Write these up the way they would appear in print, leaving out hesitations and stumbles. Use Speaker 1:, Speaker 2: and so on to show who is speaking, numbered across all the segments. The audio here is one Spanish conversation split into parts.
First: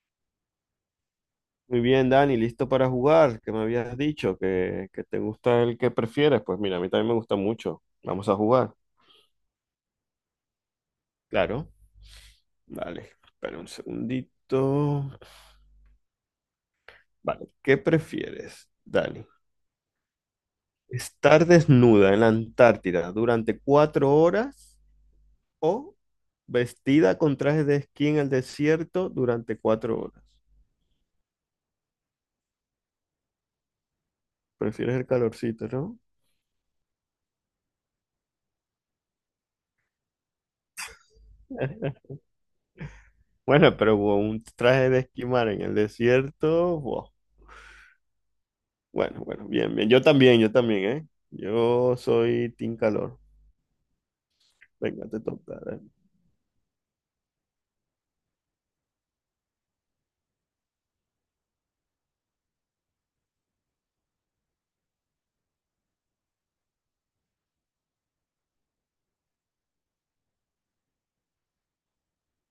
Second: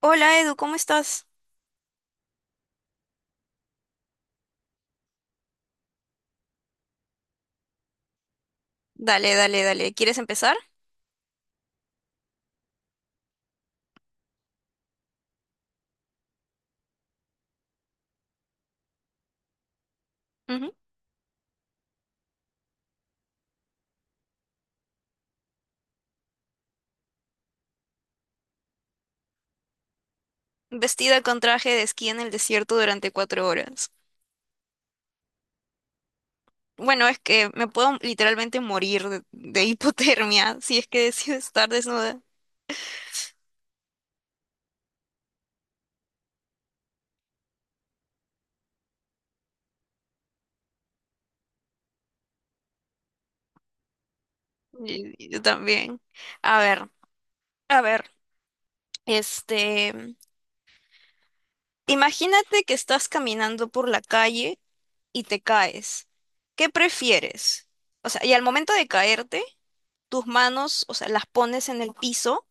Speaker 1: Hola Edu, ¿cómo estás?
Speaker 2: Muy bien, Dani, listo para jugar, que me habías dicho que te gusta el que prefieres. Pues mira, a mí también me gusta mucho. Vamos a jugar.
Speaker 1: Dale, dale, dale. ¿Quieres empezar?
Speaker 2: Claro. Vale, espera un segundito. Vale, ¿qué prefieres, Dani?
Speaker 1: Ujú.
Speaker 2: ¿Estar desnuda en la Antártida durante 4 horas o vestida con traje de esquí en el desierto durante 4 horas?
Speaker 1: Vestida con traje de esquí en el desierto durante 4 horas.
Speaker 2: Prefieres el calorcito, ¿no?
Speaker 1: Bueno, es que me puedo literalmente morir de hipotermia si es que decido estar desnuda.
Speaker 2: Bueno, pero un traje de esquimar en el desierto, wow. Bueno, bueno, bien, bien. Yo también, ¿eh? Yo soy Team Calor. Venga, te
Speaker 1: Yo
Speaker 2: toca. Dale.
Speaker 1: también. A ver, a ver. Este, imagínate que estás caminando por la calle y te caes. ¿Qué prefieres? O sea, y al momento de caerte, tus manos, o sea, las pones en el piso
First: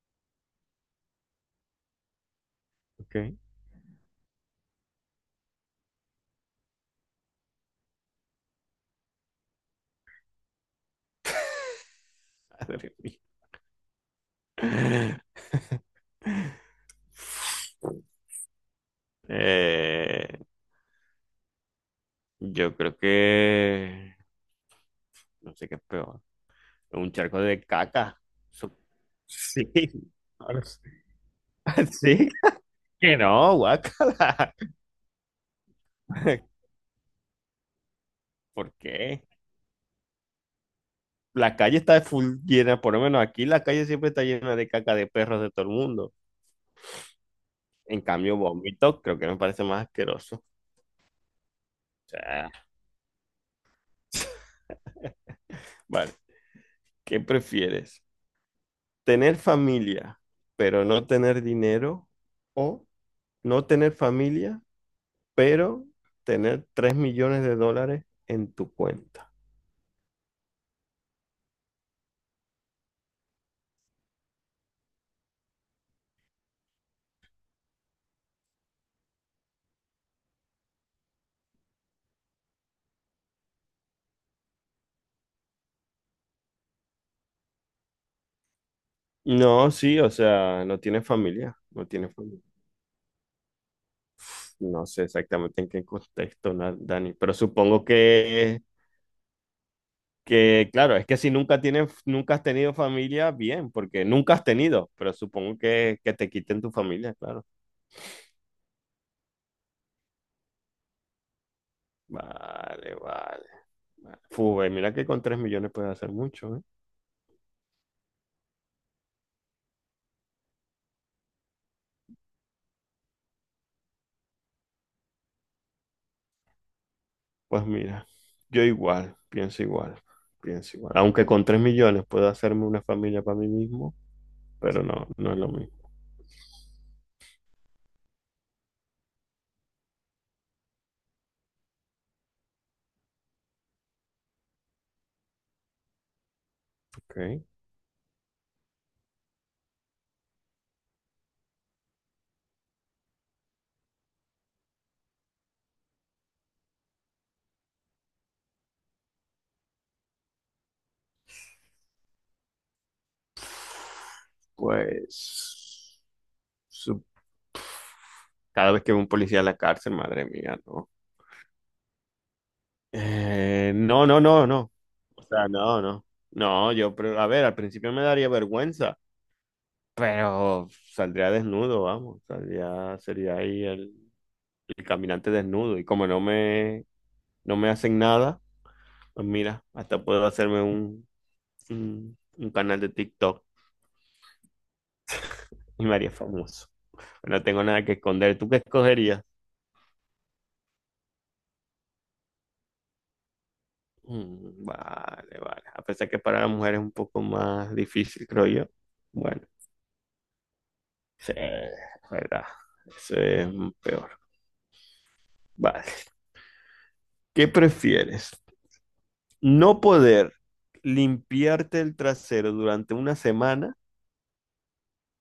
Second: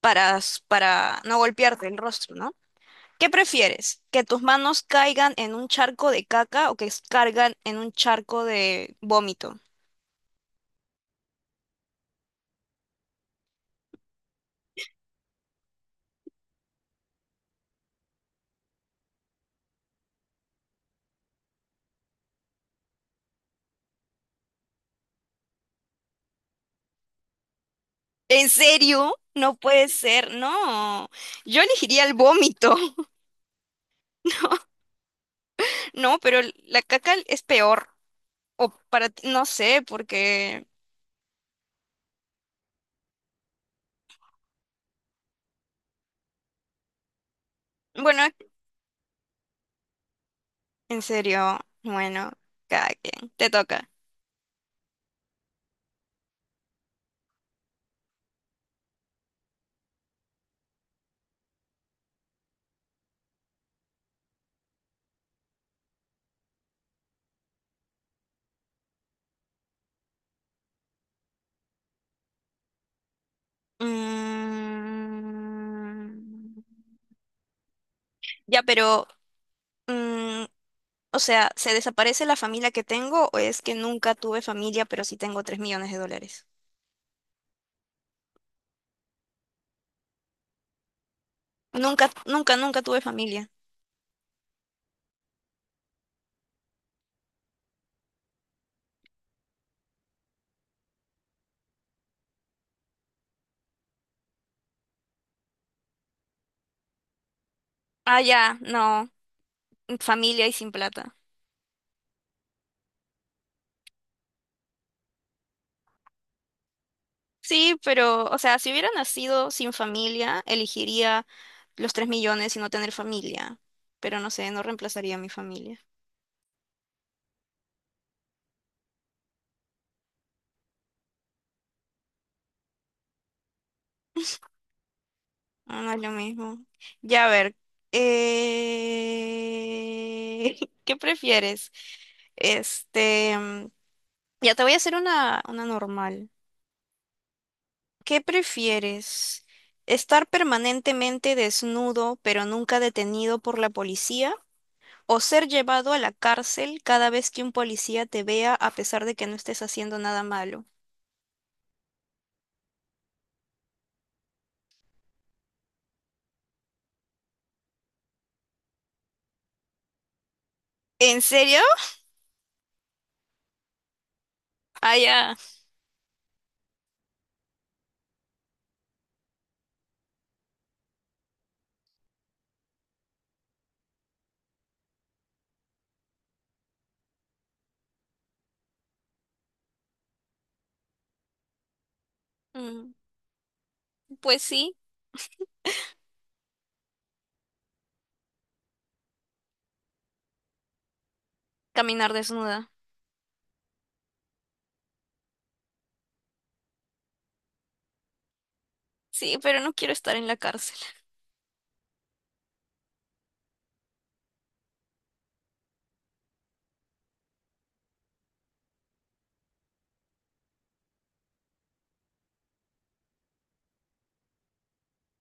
Speaker 1: para no golpearte el rostro, ¿no?
Speaker 2: Ok.
Speaker 1: ¿Qué prefieres? ¿Que tus manos caigan en un charco de caca o que caigan en un charco de vómito?
Speaker 2: Madre mía. Eh, yo creo que... No sé qué es peor. Un charco de caca.
Speaker 1: ¿En
Speaker 2: Su-
Speaker 1: serio? No
Speaker 2: Sí.
Speaker 1: puede ser,
Speaker 2: Ahora sí.
Speaker 1: no. Yo elegiría el
Speaker 2: Sí,
Speaker 1: vómito.
Speaker 2: que no, guácala.
Speaker 1: No, pero la caca es peor. O
Speaker 2: ¿Por
Speaker 1: para
Speaker 2: qué?
Speaker 1: ti, no sé, porque.
Speaker 2: La calle está full llena, por lo menos aquí la calle siempre está llena de caca de perros de todo el mundo. En
Speaker 1: Bueno,
Speaker 2: cambio, vómito creo que me parece más asqueroso. O
Speaker 1: en serio, bueno,
Speaker 2: sea,
Speaker 1: cada quien. Te toca.
Speaker 2: vale, ¿qué prefieres? ¿Tener familia, pero no tener dinero? ¿O no tener familia, pero tener 3 millones de dólares en tu cuenta?
Speaker 1: Mm, ya, pero, mm, o sea, ¿se desaparece la familia que tengo o es que nunca tuve familia, pero sí tengo $3 millones?
Speaker 2: No, sí, o sea, no tiene familia, no tiene
Speaker 1: Nunca,
Speaker 2: familia.
Speaker 1: nunca, nunca tuve familia.
Speaker 2: No sé exactamente en qué contexto, Dani, pero supongo que... Que claro, es que si nunca tienes, nunca has tenido familia, bien, porque nunca has tenido, pero supongo que te quiten tu familia, claro.
Speaker 1: Ah, ya, no, familia y sin plata.
Speaker 2: Vale, vale, vale. Fu, mira que con 3 millones puedes hacer mucho, ¿eh?
Speaker 1: Sí, pero, o sea, si hubiera nacido sin familia, elegiría los 3 millones y no tener familia. Pero no sé, no reemplazaría a mi familia.
Speaker 2: Pues mira, yo igual, pienso igual, pienso igual. Aunque con 3 millones puedo hacerme una familia para mí mismo, pero no, no es lo
Speaker 1: Ah,
Speaker 2: mismo,
Speaker 1: no es lo mismo. Ya, a ver. eh, ¿Qué prefieres? Este, mm, ya te voy a hacer una normal.
Speaker 2: ¿ok?
Speaker 1: ¿Qué prefieres? ¿Estar permanentemente desnudo pero nunca detenido por la policía? ¿O ser llevado a la cárcel cada vez que un policía te vea a pesar de que no estés haciendo nada malo?
Speaker 2: Pues su- cada vez que veo un policía en la cárcel, madre mía, ¿no?
Speaker 1: ¿En serio?
Speaker 2: No, no, no, no.
Speaker 1: Ah,
Speaker 2: O
Speaker 1: ya.
Speaker 2: sea, no, no. No, yo, pero, a ver, al principio me daría vergüenza, pero saldría desnudo, vamos. Sería ahí el caminante desnudo. Y como no me hacen nada, pues mira, hasta puedo hacerme un canal de
Speaker 1: Mm,
Speaker 2: TikTok
Speaker 1: pues sí,
Speaker 2: y me haría famoso. No tengo nada que esconder. ¿Tú qué escogerías?
Speaker 1: caminar desnuda.
Speaker 2: Mm, vale, vale. A pesar que para las mujeres es un poco más difícil, creo yo.
Speaker 1: Sí,
Speaker 2: Bueno.
Speaker 1: pero no quiero estar en la cárcel.
Speaker 2: Sí, verdad. Eso es peor. Vale. ¿Qué prefieres? ¿No poder limpiarte el trasero durante una semana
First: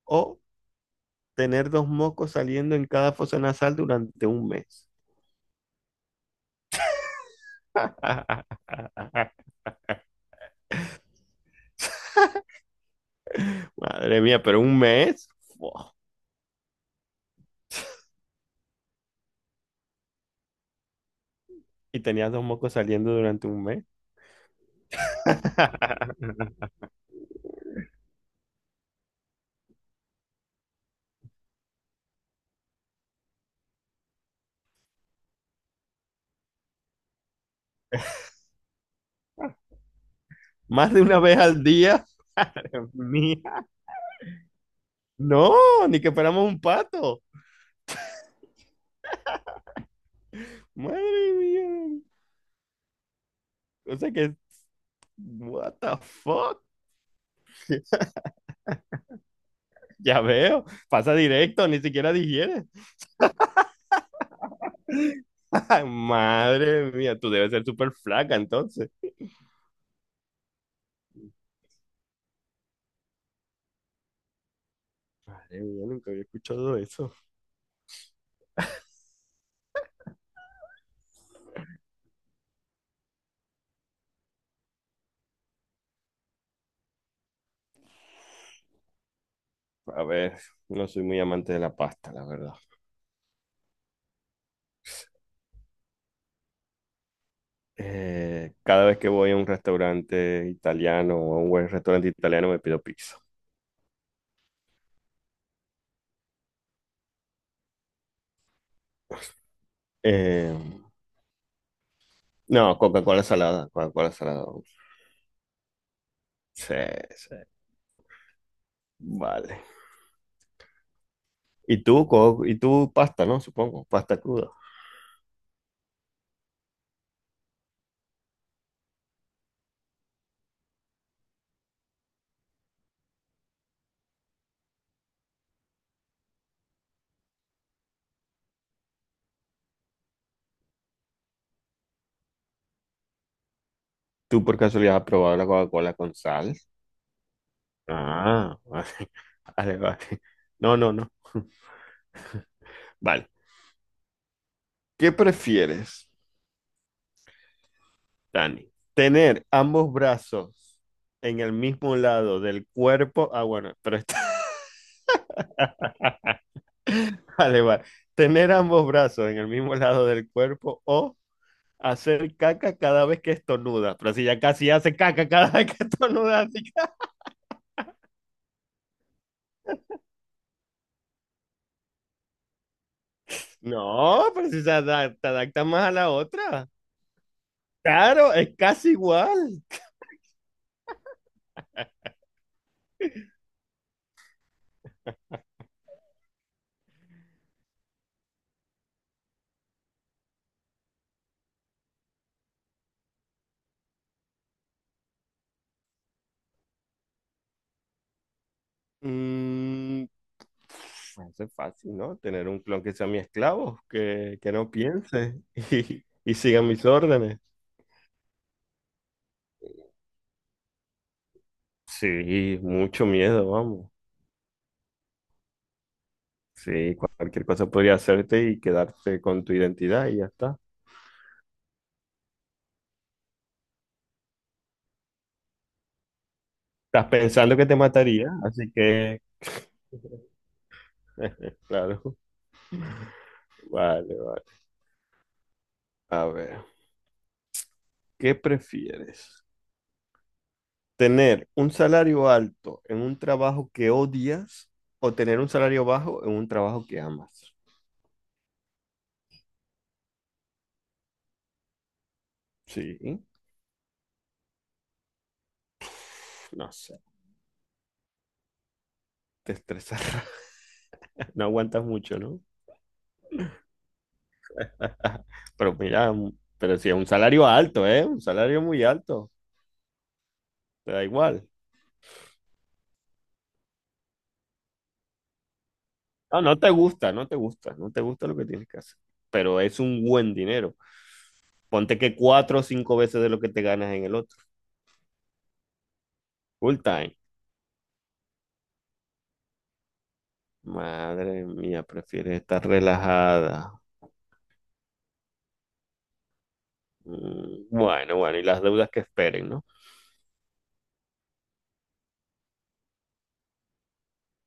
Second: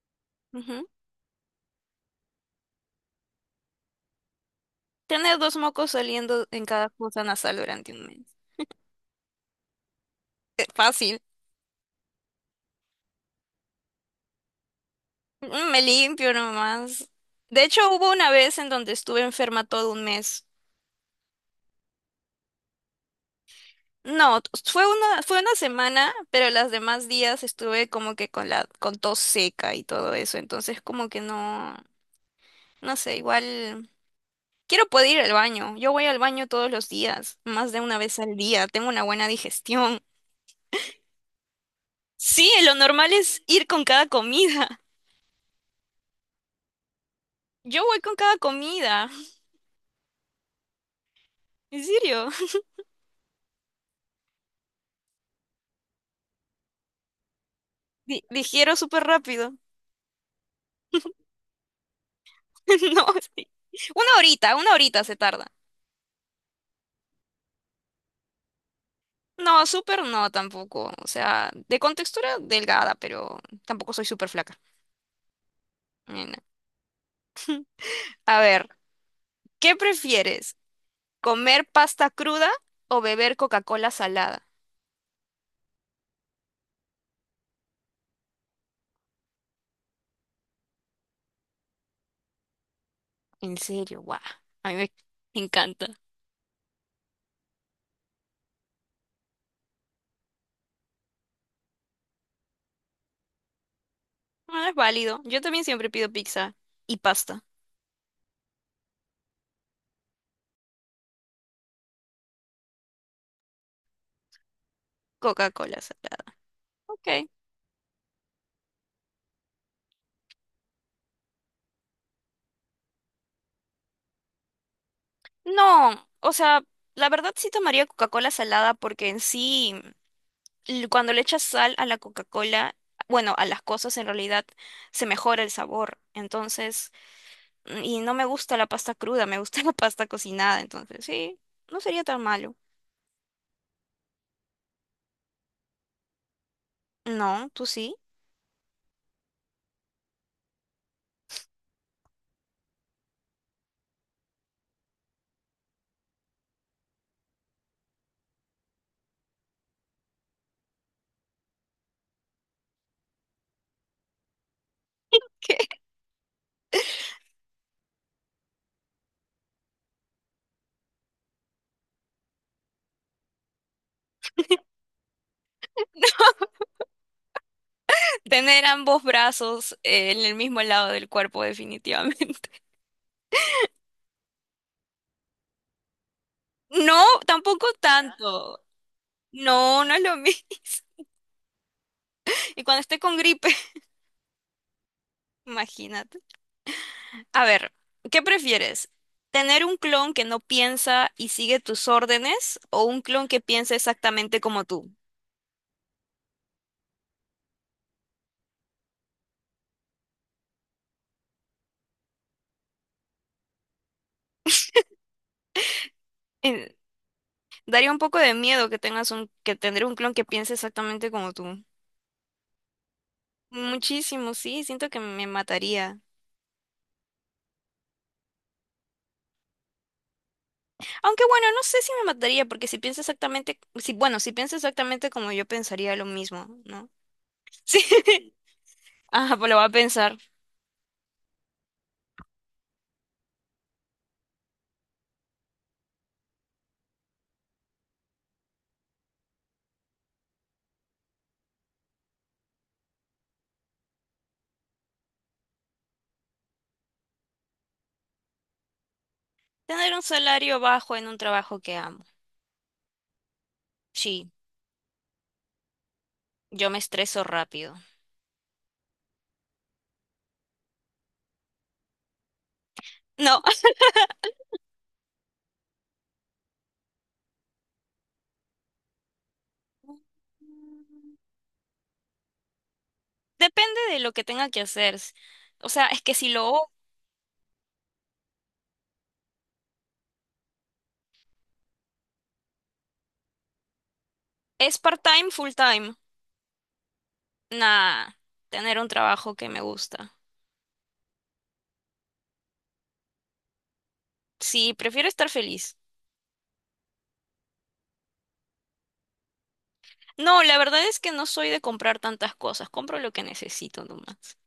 Speaker 2: o
Speaker 1: Ujú.
Speaker 2: tener dos mocos saliendo en cada fosa nasal durante un mes?
Speaker 1: Tener dos mocos saliendo en cada fosa nasal durante un mes. Fácil.
Speaker 2: Madre mía, pero un mes.
Speaker 1: Me
Speaker 2: Fua.
Speaker 1: limpio nomás. De hecho, hubo una vez en donde estuve enferma todo un mes.
Speaker 2: Y tenías dos mocos saliendo durante un mes.
Speaker 1: No, fue una semana, pero los demás días estuve como que con con tos seca y todo eso. Entonces como que no, no sé, igual quiero poder ir al baño. Yo voy al baño todos los días, más de una vez al día. Tengo una buena digestión.
Speaker 2: Más de una vez al día.
Speaker 1: Sí, lo
Speaker 2: Madre
Speaker 1: normal es
Speaker 2: mía.
Speaker 1: ir con cada comida.
Speaker 2: No, ni que fuéramos un pato.
Speaker 1: Yo voy con cada comida.
Speaker 2: Madre
Speaker 1: En
Speaker 2: mía.
Speaker 1: serio.
Speaker 2: O sea que what the fuck?
Speaker 1: Digiero súper rápido.
Speaker 2: Ya veo, pasa directo, ni siquiera digiere.
Speaker 1: No, sí. Una horita se tarda.
Speaker 2: Ay, madre mía, tú debes ser súper flaca entonces.
Speaker 1: No, súper no tampoco. O sea, de contextura delgada, pero tampoco soy súper flaca.
Speaker 2: Madre mía, nunca había
Speaker 1: Ni nada.
Speaker 2: escuchado eso.
Speaker 1: A ver, ¿qué prefieres? ¿Comer pasta cruda o beber Coca-Cola salada?
Speaker 2: A ver, no soy muy amante de la pasta, la verdad.
Speaker 1: En serio, guau. A mí me encanta.
Speaker 2: Cada vez que voy a un restaurante italiano o a un buen restaurante italiano me pido pizza.
Speaker 1: Bueno, es válido. Yo también siempre pido pizza y pasta.
Speaker 2: Eh, no, Coca-Cola salada, Coca-Cola salada.
Speaker 1: Coca-Cola salada.
Speaker 2: Sí,
Speaker 1: Ok.
Speaker 2: sí, vale. ¿Y tú, y tú pasta, no? Supongo, pasta cruda.
Speaker 1: No, o sea, la verdad sí tomaría Coca-Cola salada porque en sí. Cuando le echas sal a la Coca-Cola, bueno, a las cosas en realidad se mejora el sabor. Entonces, y no me gusta la pasta cruda, me gusta la pasta cocinada. Entonces, sí, no sería tan malo.
Speaker 2: ¿Tú por casualidad has probado la Coca-Cola con sal?
Speaker 1: No, tú sí.
Speaker 2: Ah, vale, vale, vale. No, no, no. Vale. ¿Qué prefieres, Dani? ¿Tener ambos brazos en el mismo lado del cuerpo? Ah, bueno, pero está, vale, vale. ¿Tener ambos brazos en el mismo lado del cuerpo o hacer caca cada vez que estornuda? Pero si ya casi hace caca cada vez que estornuda. Así que-
Speaker 1: Tener ambos brazos en el mismo lado del cuerpo, definitivamente.
Speaker 2: No, pero si se adapta más a la otra.
Speaker 1: No, tampoco
Speaker 2: Claro, es
Speaker 1: tanto.
Speaker 2: casi igual.
Speaker 1: No, no es lo mismo. Y cuando esté con gripe, imagínate. A ver, ¿qué prefieres? ¿Tener un clon que no piensa y sigue tus órdenes o un clon que piensa exactamente como tú?
Speaker 2: Mm, Bueno, eso es fácil, ¿no? Tener un clon que sea mi esclavo, que no piense y siga
Speaker 1: Eh,
Speaker 2: mis órdenes.
Speaker 1: daría un poco de miedo que tener un clon que piense exactamente como tú.
Speaker 2: Sí, mucho miedo, vamos.
Speaker 1: Muchísimo, sí, siento que me mataría.
Speaker 2: Sí, cualquier cosa podría hacerte y quedarte con tu identidad y ya está.
Speaker 1: Aunque bueno, no sé si me mataría, porque si piensa exactamente, si, bueno, si piensa exactamente como yo pensaría lo mismo, ¿no?
Speaker 2: Estás pensando que te mataría,
Speaker 1: Sí.
Speaker 2: así que,
Speaker 1: Ah, pues lo va a pensar.
Speaker 2: claro. Vale, vale. A ver, ¿qué prefieres? ¿Tener un salario alto en un trabajo que odias o tener un salario bajo en un trabajo que amas?
Speaker 1: Tener un salario bajo en un trabajo que amo.
Speaker 2: Sí,
Speaker 1: Sí, yo
Speaker 2: no
Speaker 1: me
Speaker 2: sé,
Speaker 1: estreso rápido.
Speaker 2: te estresará. No aguantas mucho, ¿no?
Speaker 1: No.
Speaker 2: Pero mira, pero si es un salario alto, ¿eh? Un salario muy alto, te da igual.
Speaker 1: Depende de lo que tenga que hacer. O sea, es que si
Speaker 2: No, no
Speaker 1: lo
Speaker 2: te gusta, no te gusta, no te gusta lo que tienes que hacer, pero es un buen dinero. Ponte que cuatro o cinco veces de lo que te ganas en el otro,
Speaker 1: es part-time, full-time,
Speaker 2: full time.
Speaker 1: nada, tener un trabajo que me gusta.
Speaker 2: Madre mía, prefieres estar relajada.
Speaker 1: Sí, prefiero estar feliz.
Speaker 2: Bueno, bueno, y las deudas que esperen, ¿no?
Speaker 1: No, la verdad es que no soy de comprar tantas cosas, compro lo que necesito nomás.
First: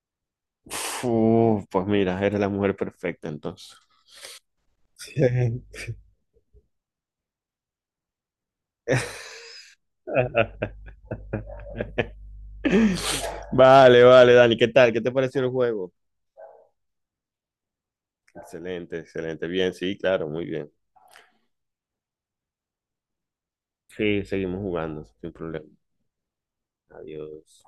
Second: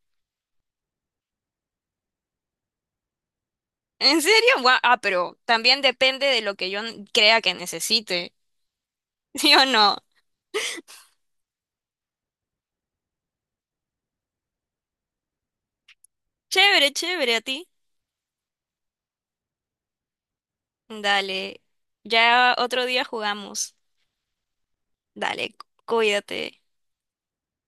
Speaker 2: Uf, pues mira, eres la mujer perfecta entonces.
Speaker 1: ¿En serio? Gua- Ah, pero también depende de lo que yo crea que necesite. ¿Sí o no?
Speaker 2: Vale, vale, Dani, ¿qué tal? ¿Qué te pareció el juego?
Speaker 1: Chévere, chévere, a ti.
Speaker 2: Excelente, excelente. Bien, sí, claro, muy bien.
Speaker 1: Dale, ya otro día jugamos.
Speaker 2: Sí, seguimos jugando, sin
Speaker 1: Dale,
Speaker 2: problema.
Speaker 1: cuídate.
Speaker 2: Adiós.